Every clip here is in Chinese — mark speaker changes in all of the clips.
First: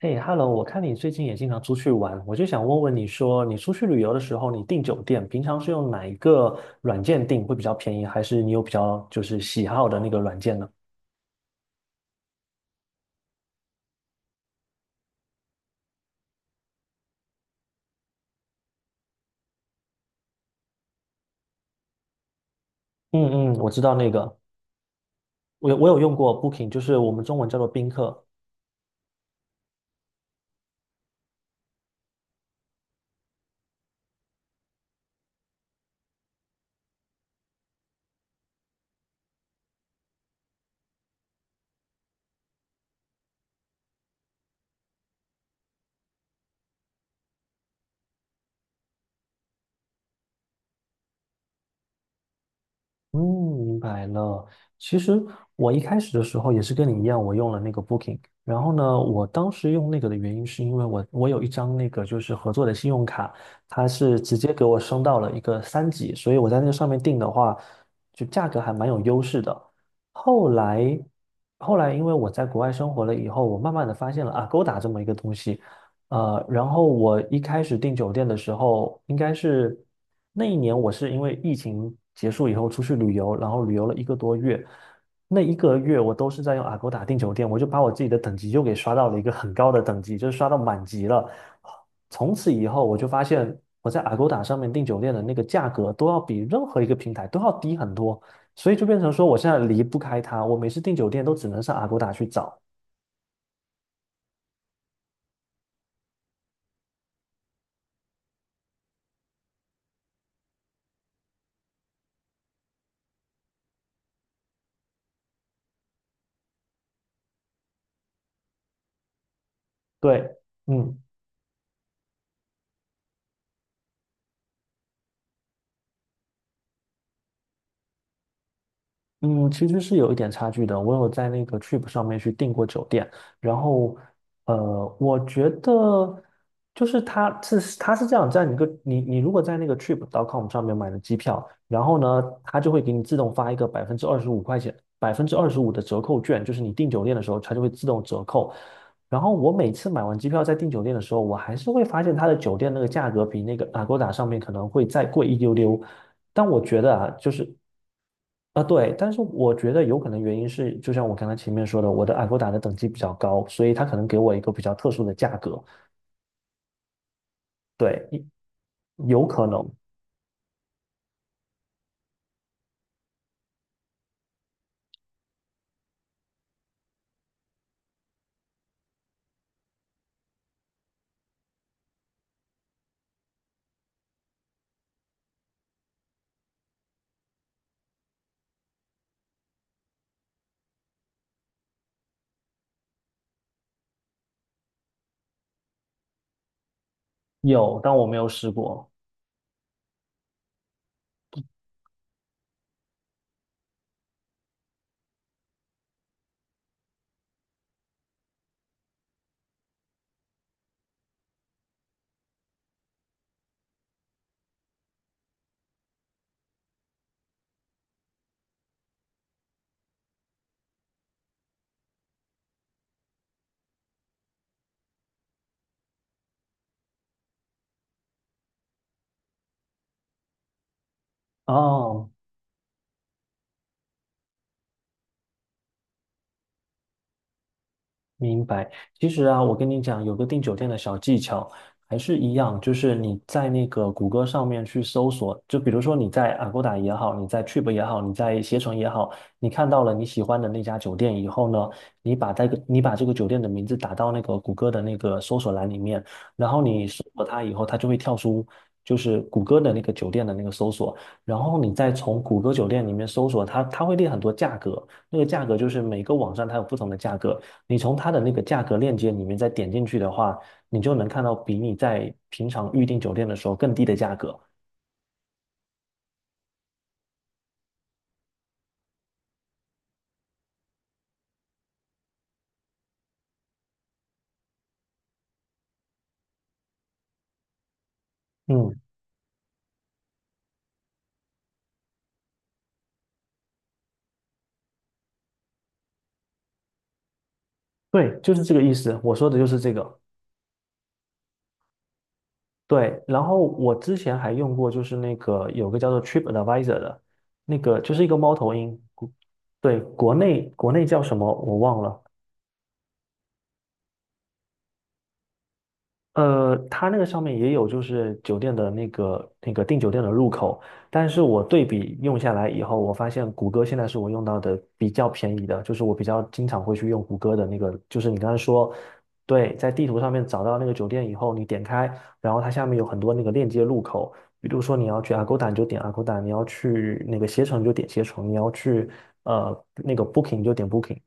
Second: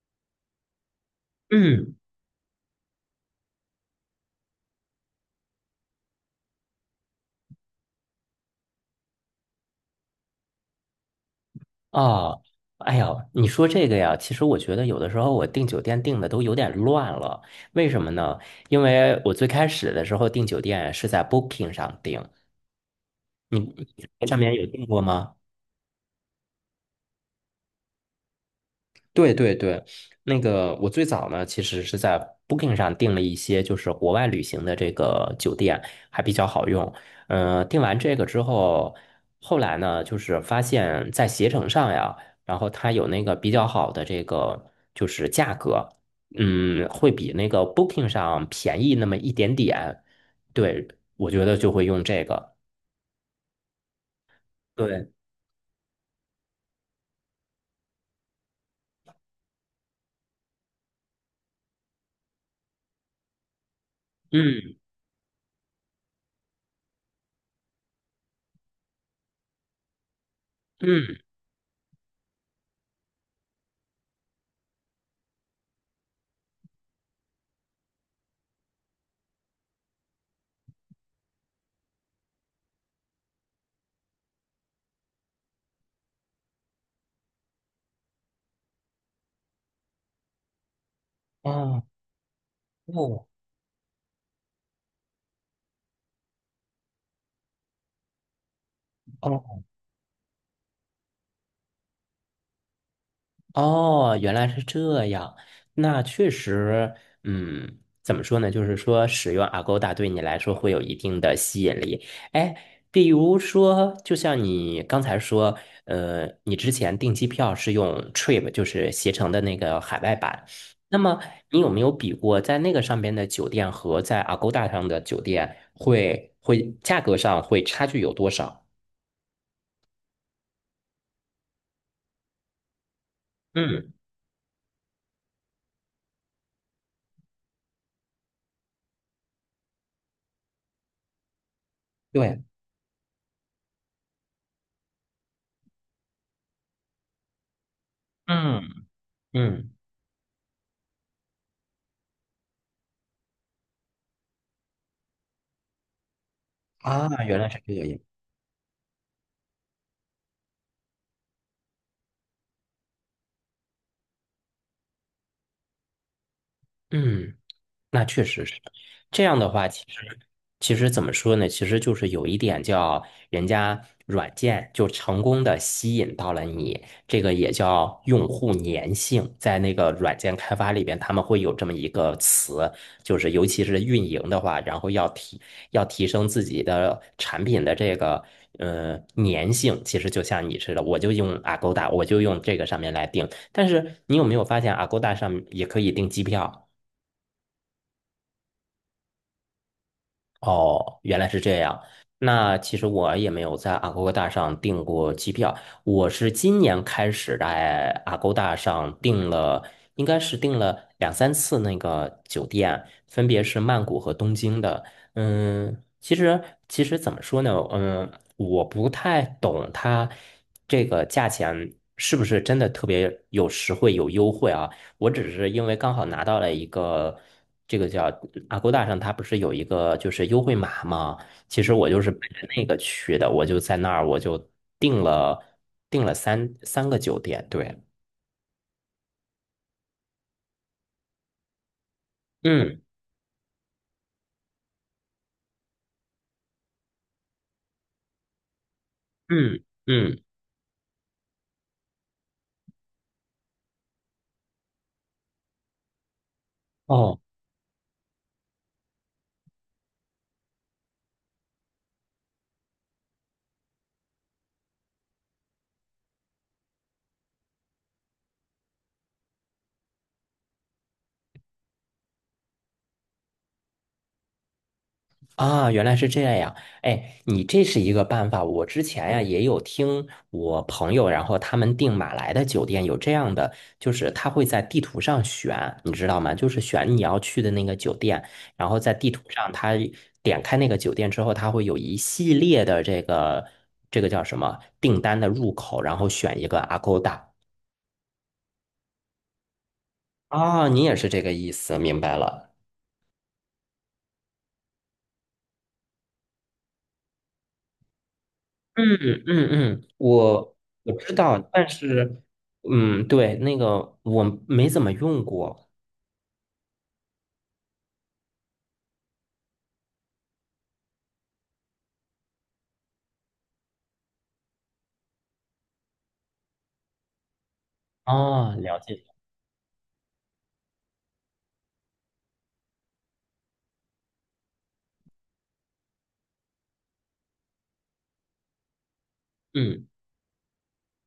Speaker 1: 嘿，Hello，我看你最近也经常出去
Speaker 2: 嗯，
Speaker 1: 玩，我就想问问你说，你出去旅游的时候，你订酒店，平常是用哪一个软件订会比较便宜，还是你有比较就是喜好的那个软件呢？
Speaker 2: 啊，哎呀，你说这个呀，其实我觉得有的时候我订酒店订的都有点乱了，为什么呢？因为我最开始的时候订酒店是在 Booking 上订，
Speaker 1: 嗯嗯，
Speaker 2: 你
Speaker 1: 我知
Speaker 2: 你
Speaker 1: 道那
Speaker 2: 在
Speaker 1: 个，
Speaker 2: 上面有订过吗？
Speaker 1: 我有用过 Booking，就是我们中文叫做宾客，
Speaker 2: 对对对，那个我最早呢，其实是在 Booking 上订了一些就是国外旅行的这个酒店，还比较好用。订完这个之后，后来呢，就是发现在携程上呀，然后它有那个比较好的这个就是价格，会比那个 Booking 上便宜那么一点点。对，我觉得就会用这个。
Speaker 1: 嗯，明白了。其
Speaker 2: 对，
Speaker 1: 实我一开始的时候也是跟你一样，我用了那个 Booking。然后呢，我当时用那个的原因是因为我有一张那个就是合作的信用卡，它是直接给
Speaker 2: 嗯
Speaker 1: 我升到了一个三级，所以我在那个上面订的话，就价格还蛮有优势的。后来
Speaker 2: 嗯，
Speaker 1: 后来因为我在国外生活了以后，我慢慢的发现了 a 勾 o 这么一个东西，然后我一开始订酒店的时候应该是。那一年我是因为疫情结束以后出去旅游，然后旅游了一个多月，那一个月我都是在用 Agoda 订酒店，我就把我自己的等级又给刷到了一个很高的等级，就是刷到满级了。
Speaker 2: 哦
Speaker 1: 从此以后，我就发
Speaker 2: 哦。
Speaker 1: 现我在 Agoda 上面订酒店的那个价格都要比任何一个平台都要低很多，所以就变成说我现在
Speaker 2: 哦。
Speaker 1: 离不开它，我每次订酒店都只能上 Agoda 去找。
Speaker 2: 哦，原来是这样。那确实，怎么说呢？就是说，使用 Agoda 对你来说会有一定的吸引力。哎，比如说，就像你刚才说，你之前订机票是用 Trip，就是携程的那个海外
Speaker 1: 对，
Speaker 2: 版。
Speaker 1: 嗯。
Speaker 2: 那么，你有没有比过在那个上边的酒店和在 Agoda 上的酒店会价格上会差距有多少？
Speaker 1: 嗯，其实是有一点差距的。我有在那个 Trip 上面去订过酒店，然
Speaker 2: 嗯，
Speaker 1: 后，我觉得就是它是这样，在你个你你如果在那个 Trip.com 上面买的机票，然后呢，
Speaker 2: 对，
Speaker 1: 它就会给你自动发一个百分之二十五块钱、百分之二十五的折扣券，就是你订酒店的时候，它就会自动折扣。
Speaker 2: 嗯
Speaker 1: 然后我
Speaker 2: 嗯，
Speaker 1: 每次买完机票再订酒店的时候，我还是会发现他的酒店那个价格比那个 a g o d 上面可能会再贵一丢丢。但我觉得啊，
Speaker 2: 啊，
Speaker 1: 就
Speaker 2: 原
Speaker 1: 是
Speaker 2: 来是这样。
Speaker 1: 啊对，但是我觉得有可能原因是，就像我刚才前面说的，我的 a g o d 的等级比较高，所以他可能给我一个比较特殊的价格。
Speaker 2: 嗯。那
Speaker 1: 对，
Speaker 2: 确实是这
Speaker 1: 有
Speaker 2: 样
Speaker 1: 可
Speaker 2: 的
Speaker 1: 能
Speaker 2: 话，其实怎么说呢？其实就是有一点叫人家软件就成功的吸引到了你，这个也叫用户粘性。在那个软件开发里边，他们会有这么一个词，就是尤其是运营的话，然后要提升自己的产品的这个粘性。其实就像你似的，我就用 Agoda，我就用这个上面来定。但是你有没有发现，Agoda 上也可以订机票？
Speaker 1: 有，但我没有试过。
Speaker 2: 哦，原来是这样。那其实我也没有在 a g o d 上订过机票，我是今年开始在 a g o d 上订了，应该是订了两三次那个酒店，分别是曼谷和东京的。嗯，其实其实怎么说呢？嗯，我不太懂它这个价钱是不是真的特别有实惠有优惠啊？我只是因为刚好拿到了一个这个叫 a g o d 上，它不是有一个就是优惠码吗？其实我就
Speaker 1: 哦，
Speaker 2: 是奔着那个去的，我就在那儿我就订了订了三个酒店，对，
Speaker 1: 明白。其实啊，我跟你讲，有个订酒店的小技巧，还是一样，就
Speaker 2: 嗯
Speaker 1: 是你在那个谷歌上面去搜索，就比如说你在 Agoda 也好，你在 Trip 也好，你在携程也好，你
Speaker 2: 嗯
Speaker 1: 看到了你喜
Speaker 2: 嗯，
Speaker 1: 欢的那家酒店以后呢，你把这个酒店的名字打到那个谷歌的那个搜索栏里面，然后你搜
Speaker 2: 哦。
Speaker 1: 索它以后，它就会跳出就是谷歌的那个酒店的那个搜索，然后你再从谷歌酒店里面搜索它，它会列很多价格，那个价格就是每个网站它有不同的价格。你从它的那个价格链接里面再点进去的话，你就能看到比你在平常预订酒店的时候更低的价格。
Speaker 2: 啊，原来是这样。哎，你这是一个办法。我之前呀也有听我朋友，然后他们订马来的酒店有这样的，就是他会在地图上选，你知道吗？就是选你要去的那个酒店，然
Speaker 1: 嗯，
Speaker 2: 后在地图上他点开那个酒店之后，他会有一系列的这个叫什么订单的入口，然后选一个 Agoda。
Speaker 1: 对，就是这个意思。我说的就是这个。
Speaker 2: 啊，你也是这个意思，明白了。
Speaker 1: 对，然后我之前还用过，就是那个有个叫做 TripAdvisor 的，那个就是一个猫头鹰，
Speaker 2: 嗯嗯
Speaker 1: 对，
Speaker 2: 嗯，
Speaker 1: 国内
Speaker 2: 我
Speaker 1: 国内
Speaker 2: 我
Speaker 1: 叫
Speaker 2: 知
Speaker 1: 什么
Speaker 2: 道，
Speaker 1: 我
Speaker 2: 但
Speaker 1: 忘了，
Speaker 2: 是，嗯，对，那个我没怎么用过。
Speaker 1: 它那个上面也有，就是酒店的那个那个订酒店的入口，但是我对比用下来以后，我发现谷歌现在是我用到的比较便宜的，就是我比较经常会去用谷歌的那个，就是你刚才
Speaker 2: 哦，
Speaker 1: 说，
Speaker 2: 了解。
Speaker 1: 对，在地图上面找到那个酒店以后，你点开，然后它下面有很多那个链接入口，比如说你要去 Agoda 你就点 Agoda，你要去那个携程你就点携程，你要去
Speaker 2: 嗯。
Speaker 1: 那个 Booking 你就点 Booking，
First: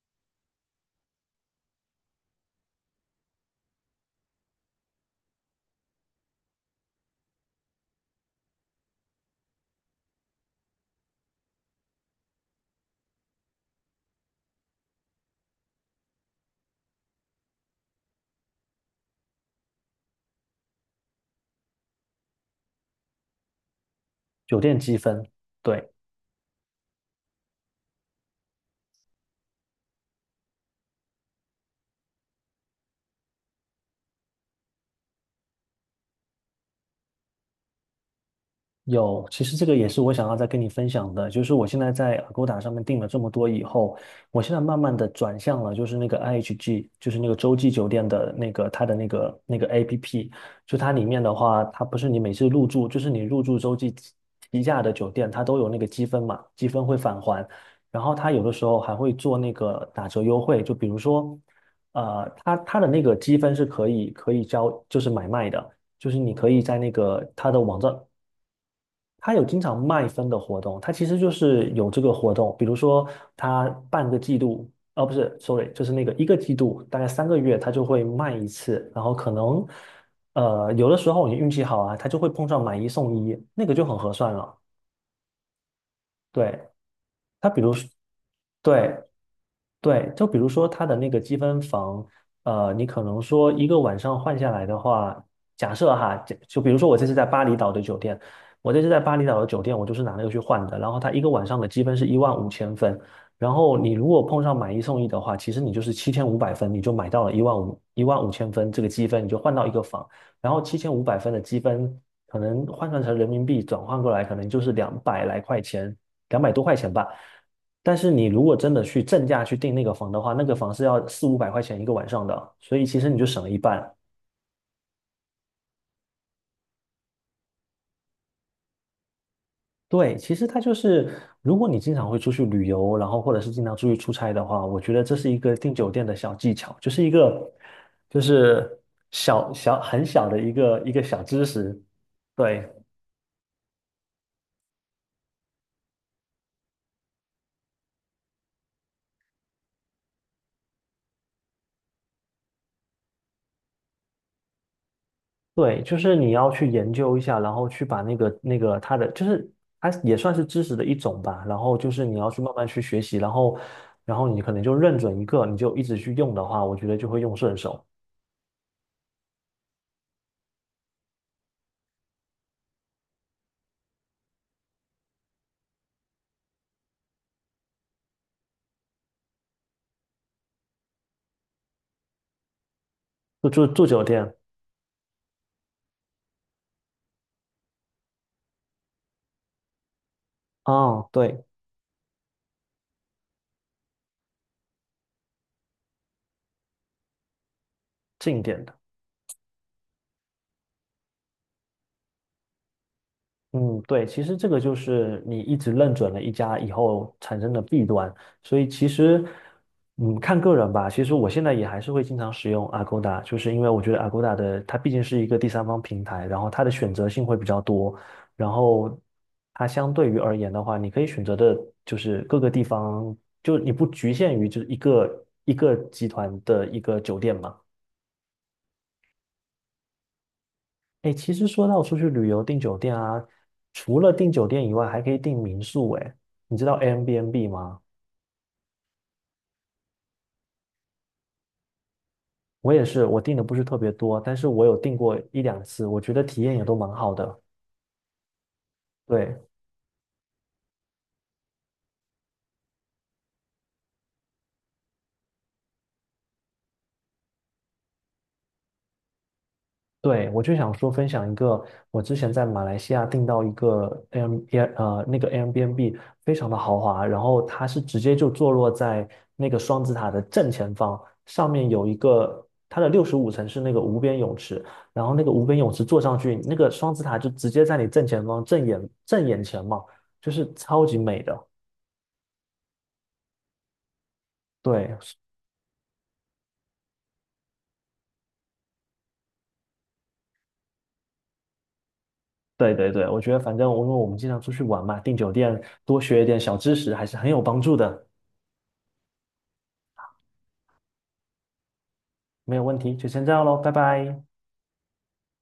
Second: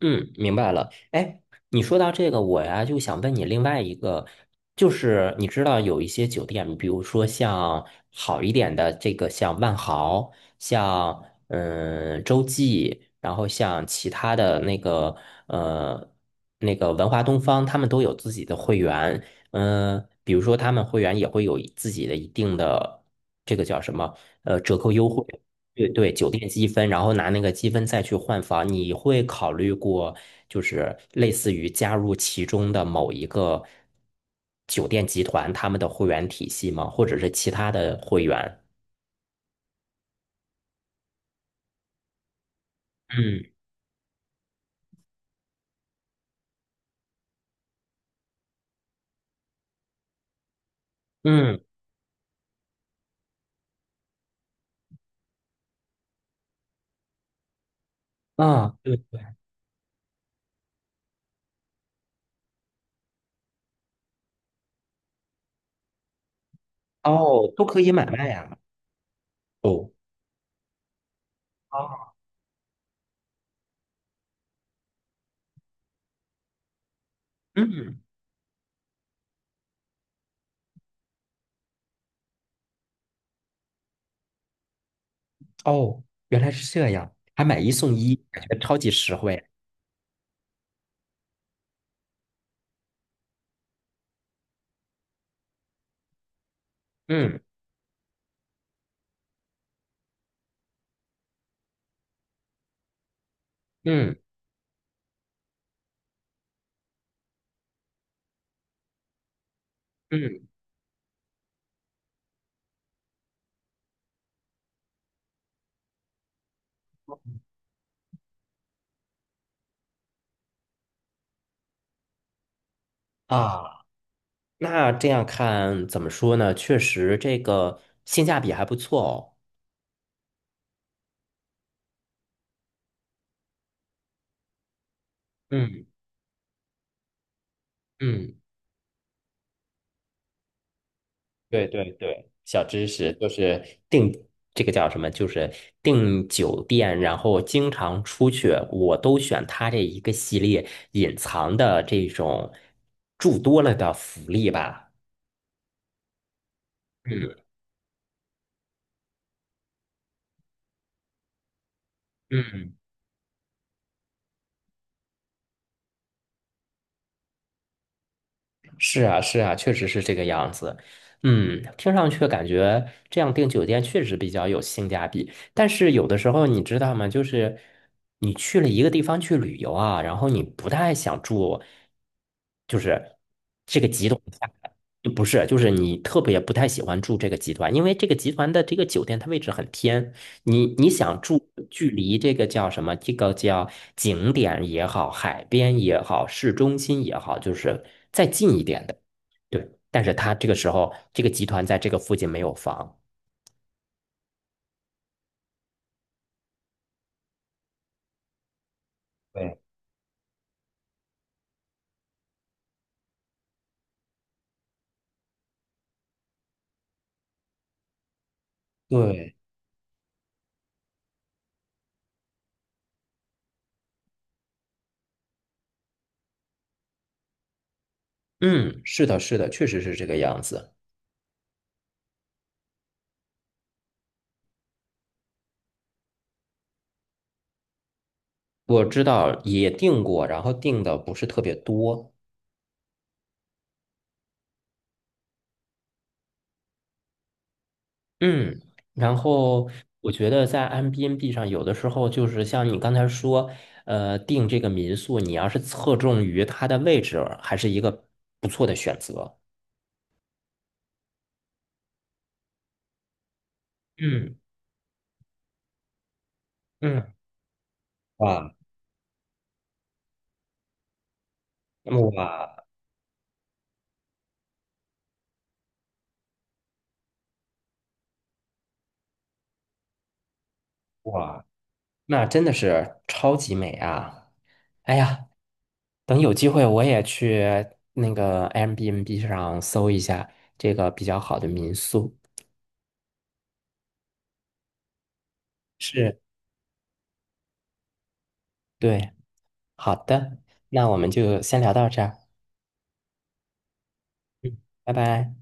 Speaker 2: 嗯，明白了。哎，你说到这个，我呀就想问你另外一个，就是你知道有一些酒店，比如说像好一点的这个，像万豪，像洲际，然后像其他的那个呃那个文华东方，他们都有自己的会员。比如说他们会员也会有自己的一定的这个叫什么
Speaker 1: 酒
Speaker 2: 折
Speaker 1: 店
Speaker 2: 扣
Speaker 1: 积
Speaker 2: 优惠。
Speaker 1: 分，
Speaker 2: 对
Speaker 1: 对。
Speaker 2: 对，酒店积分，然后拿那个积分再去换房，你会考虑过，就是类似于加入其中的某一个酒店集团他们的会员体系吗？或者是其他的会员？
Speaker 1: 有，其实这个也是我想要再跟你分享的，就是我现在在 a g o d 上面订了这么多
Speaker 2: 嗯
Speaker 1: 以后，我现在慢慢的转向了，就是那个 IHG，就是那个洲际酒店的那个它的那个 APP，就它里面的
Speaker 2: 嗯
Speaker 1: 话，它不是你每次入住，就是你入住洲际旗下的酒店，它都有那个积分嘛，积分会返还，然后它有的时
Speaker 2: 啊，
Speaker 1: 候还
Speaker 2: 对
Speaker 1: 会
Speaker 2: 对，
Speaker 1: 做那个打折优惠，就比如说，它的那个积分是可以交，就是买卖的。就是你可以在那个它
Speaker 2: 哦，
Speaker 1: 的
Speaker 2: 都
Speaker 1: 网
Speaker 2: 可
Speaker 1: 站
Speaker 2: 以买卖啊。
Speaker 1: 它有经常
Speaker 2: 哦，
Speaker 1: 卖分的活动，它其实就是有这个
Speaker 2: 哦，
Speaker 1: 活动，比如说它半个季度，哦不是，sorry，就是那个一个季度，大概3个月，它就会
Speaker 2: 嗯，
Speaker 1: 卖一次，然后可能有的时候你运气好啊，它就会碰上买一送一，那个就很合算了。
Speaker 2: 哦，原来是
Speaker 1: 对，
Speaker 2: 这样，还
Speaker 1: 它
Speaker 2: 买
Speaker 1: 比
Speaker 2: 一
Speaker 1: 如说
Speaker 2: 送一，感觉超级
Speaker 1: 对，
Speaker 2: 实惠。
Speaker 1: 对，就比如说它的那个积分房，你可能说一个晚上换下来的话，假设哈，就比如说
Speaker 2: 嗯
Speaker 1: 我这次在巴厘岛的酒店，我就是拿那个去换的，然后它一个晚上的积分是一万五千分，然后你如
Speaker 2: 嗯
Speaker 1: 果碰上买一送一的话，其实你就是七千五百分，你就买到了一万五千分这个积分，你就换到一个房，
Speaker 2: 嗯
Speaker 1: 然后七千五百分的积分可能换算成人民币转换过来，可能就是200来块钱，200多块钱吧。但是你如果真的去正价去订那个房的话，那个房是要四五百块钱一个晚上的，所以其实你就省了一
Speaker 2: 啊，
Speaker 1: 半。
Speaker 2: 那这样看怎么说呢？确实，这个性价比还不错哦。
Speaker 1: 对，其实它就是，如果你经常会出去旅游，然后或者是经常出去出差的话，我觉得这是一个订
Speaker 2: 嗯
Speaker 1: 酒店的小技巧，就是一个，就
Speaker 2: 嗯，
Speaker 1: 是小小很小的一个小知
Speaker 2: 对
Speaker 1: 识。
Speaker 2: 对对，小
Speaker 1: 对，
Speaker 2: 知识就是订这个叫什么？就是订酒店，然后经常出去，我都选它这一个系列隐藏的这种住多了的福利吧。
Speaker 1: 对，就是你要去研究一下，
Speaker 2: 嗯
Speaker 1: 然后去把那个它的，就是它也算是知识的一种吧。然后就是你要去慢慢
Speaker 2: 嗯
Speaker 1: 去学习，然后你可能就认准一个，你就一直去用的话，我觉得就会用顺手。
Speaker 2: 是啊，是啊，确实是这个样子。听上去感觉这样订酒店确实比较有性价比。但是有的时候你知道吗？就是你去了一个地方去旅游啊，然后你不太想住，就是。
Speaker 1: 就住住酒店，
Speaker 2: 不是，就是你特别不太喜欢住这个集团，因为这个集团的这个酒店它位置很偏，你
Speaker 1: 啊，
Speaker 2: 想
Speaker 1: 对，
Speaker 2: 住距离这个叫什么？这个叫景点也好，海边也好，市中心也好，就是再
Speaker 1: 近一
Speaker 2: 近一
Speaker 1: 点的。
Speaker 2: 点的。对，但是它这个时候这个集团在这个附近没有房。
Speaker 1: 嗯，对，其实这个就是你一直认准了一家以后产生的弊端，所以其实，
Speaker 2: 对，
Speaker 1: 嗯，看个人吧。其实我现在也还是会经常使用 Agoda，就是因为我觉得 Agoda 的它毕竟是一个第三方平台，然后它的选择性会比较多，然后
Speaker 2: 对，
Speaker 1: 它相对于而言的话，你可以选择的就是各个地方，就你不局限于就是一个一个集团的一个酒店嘛。
Speaker 2: 嗯，是的，是的，确实是这个样子。
Speaker 1: 哎，其实说到出去旅游订酒店啊，除了订酒店以外，还可以订民宿。哎，你知道 Airbnb 吗？
Speaker 2: 我知道也订过，然后订的不是特别多。
Speaker 1: 我也是，我订的不是特别多，但是我有订过一两次，我觉得体验也都蛮好的。
Speaker 2: 嗯，然
Speaker 1: 对。
Speaker 2: 后我觉得在 Airbnb 上，有的时候就是像你刚才说，订这个民宿，你要是侧重于它的位置，还是一个不错的选择。
Speaker 1: 对，我就想说分享一个，我之前在马来西亚订到一个 Air
Speaker 2: 嗯
Speaker 1: Air 呃那个 Airbnb 非常的豪华，
Speaker 2: 嗯，
Speaker 1: 然后它是直接就坐
Speaker 2: 哇
Speaker 1: 落在那个双子塔的正前方，上面有一个
Speaker 2: 哇
Speaker 1: 它的65层是那个无边泳池，然后那个无边泳池坐上去，那个双子塔就直接在你正前方正眼前嘛，就是超级美
Speaker 2: 哇，
Speaker 1: 的。
Speaker 2: 那真的是超级美啊！哎
Speaker 1: 对，是
Speaker 2: 呀，等有机会我也去那个 Airbnb 上搜一下这个比较好的民宿。
Speaker 1: 对对对，我觉得反正我因为我们经常出去玩嘛，订酒店多
Speaker 2: 是，
Speaker 1: 学一点小知识还是很有帮助的。
Speaker 2: 对，好的，那我们就先聊到这儿。
Speaker 1: 没有问题，就先这样喽，拜拜。
Speaker 2: 嗯，拜拜。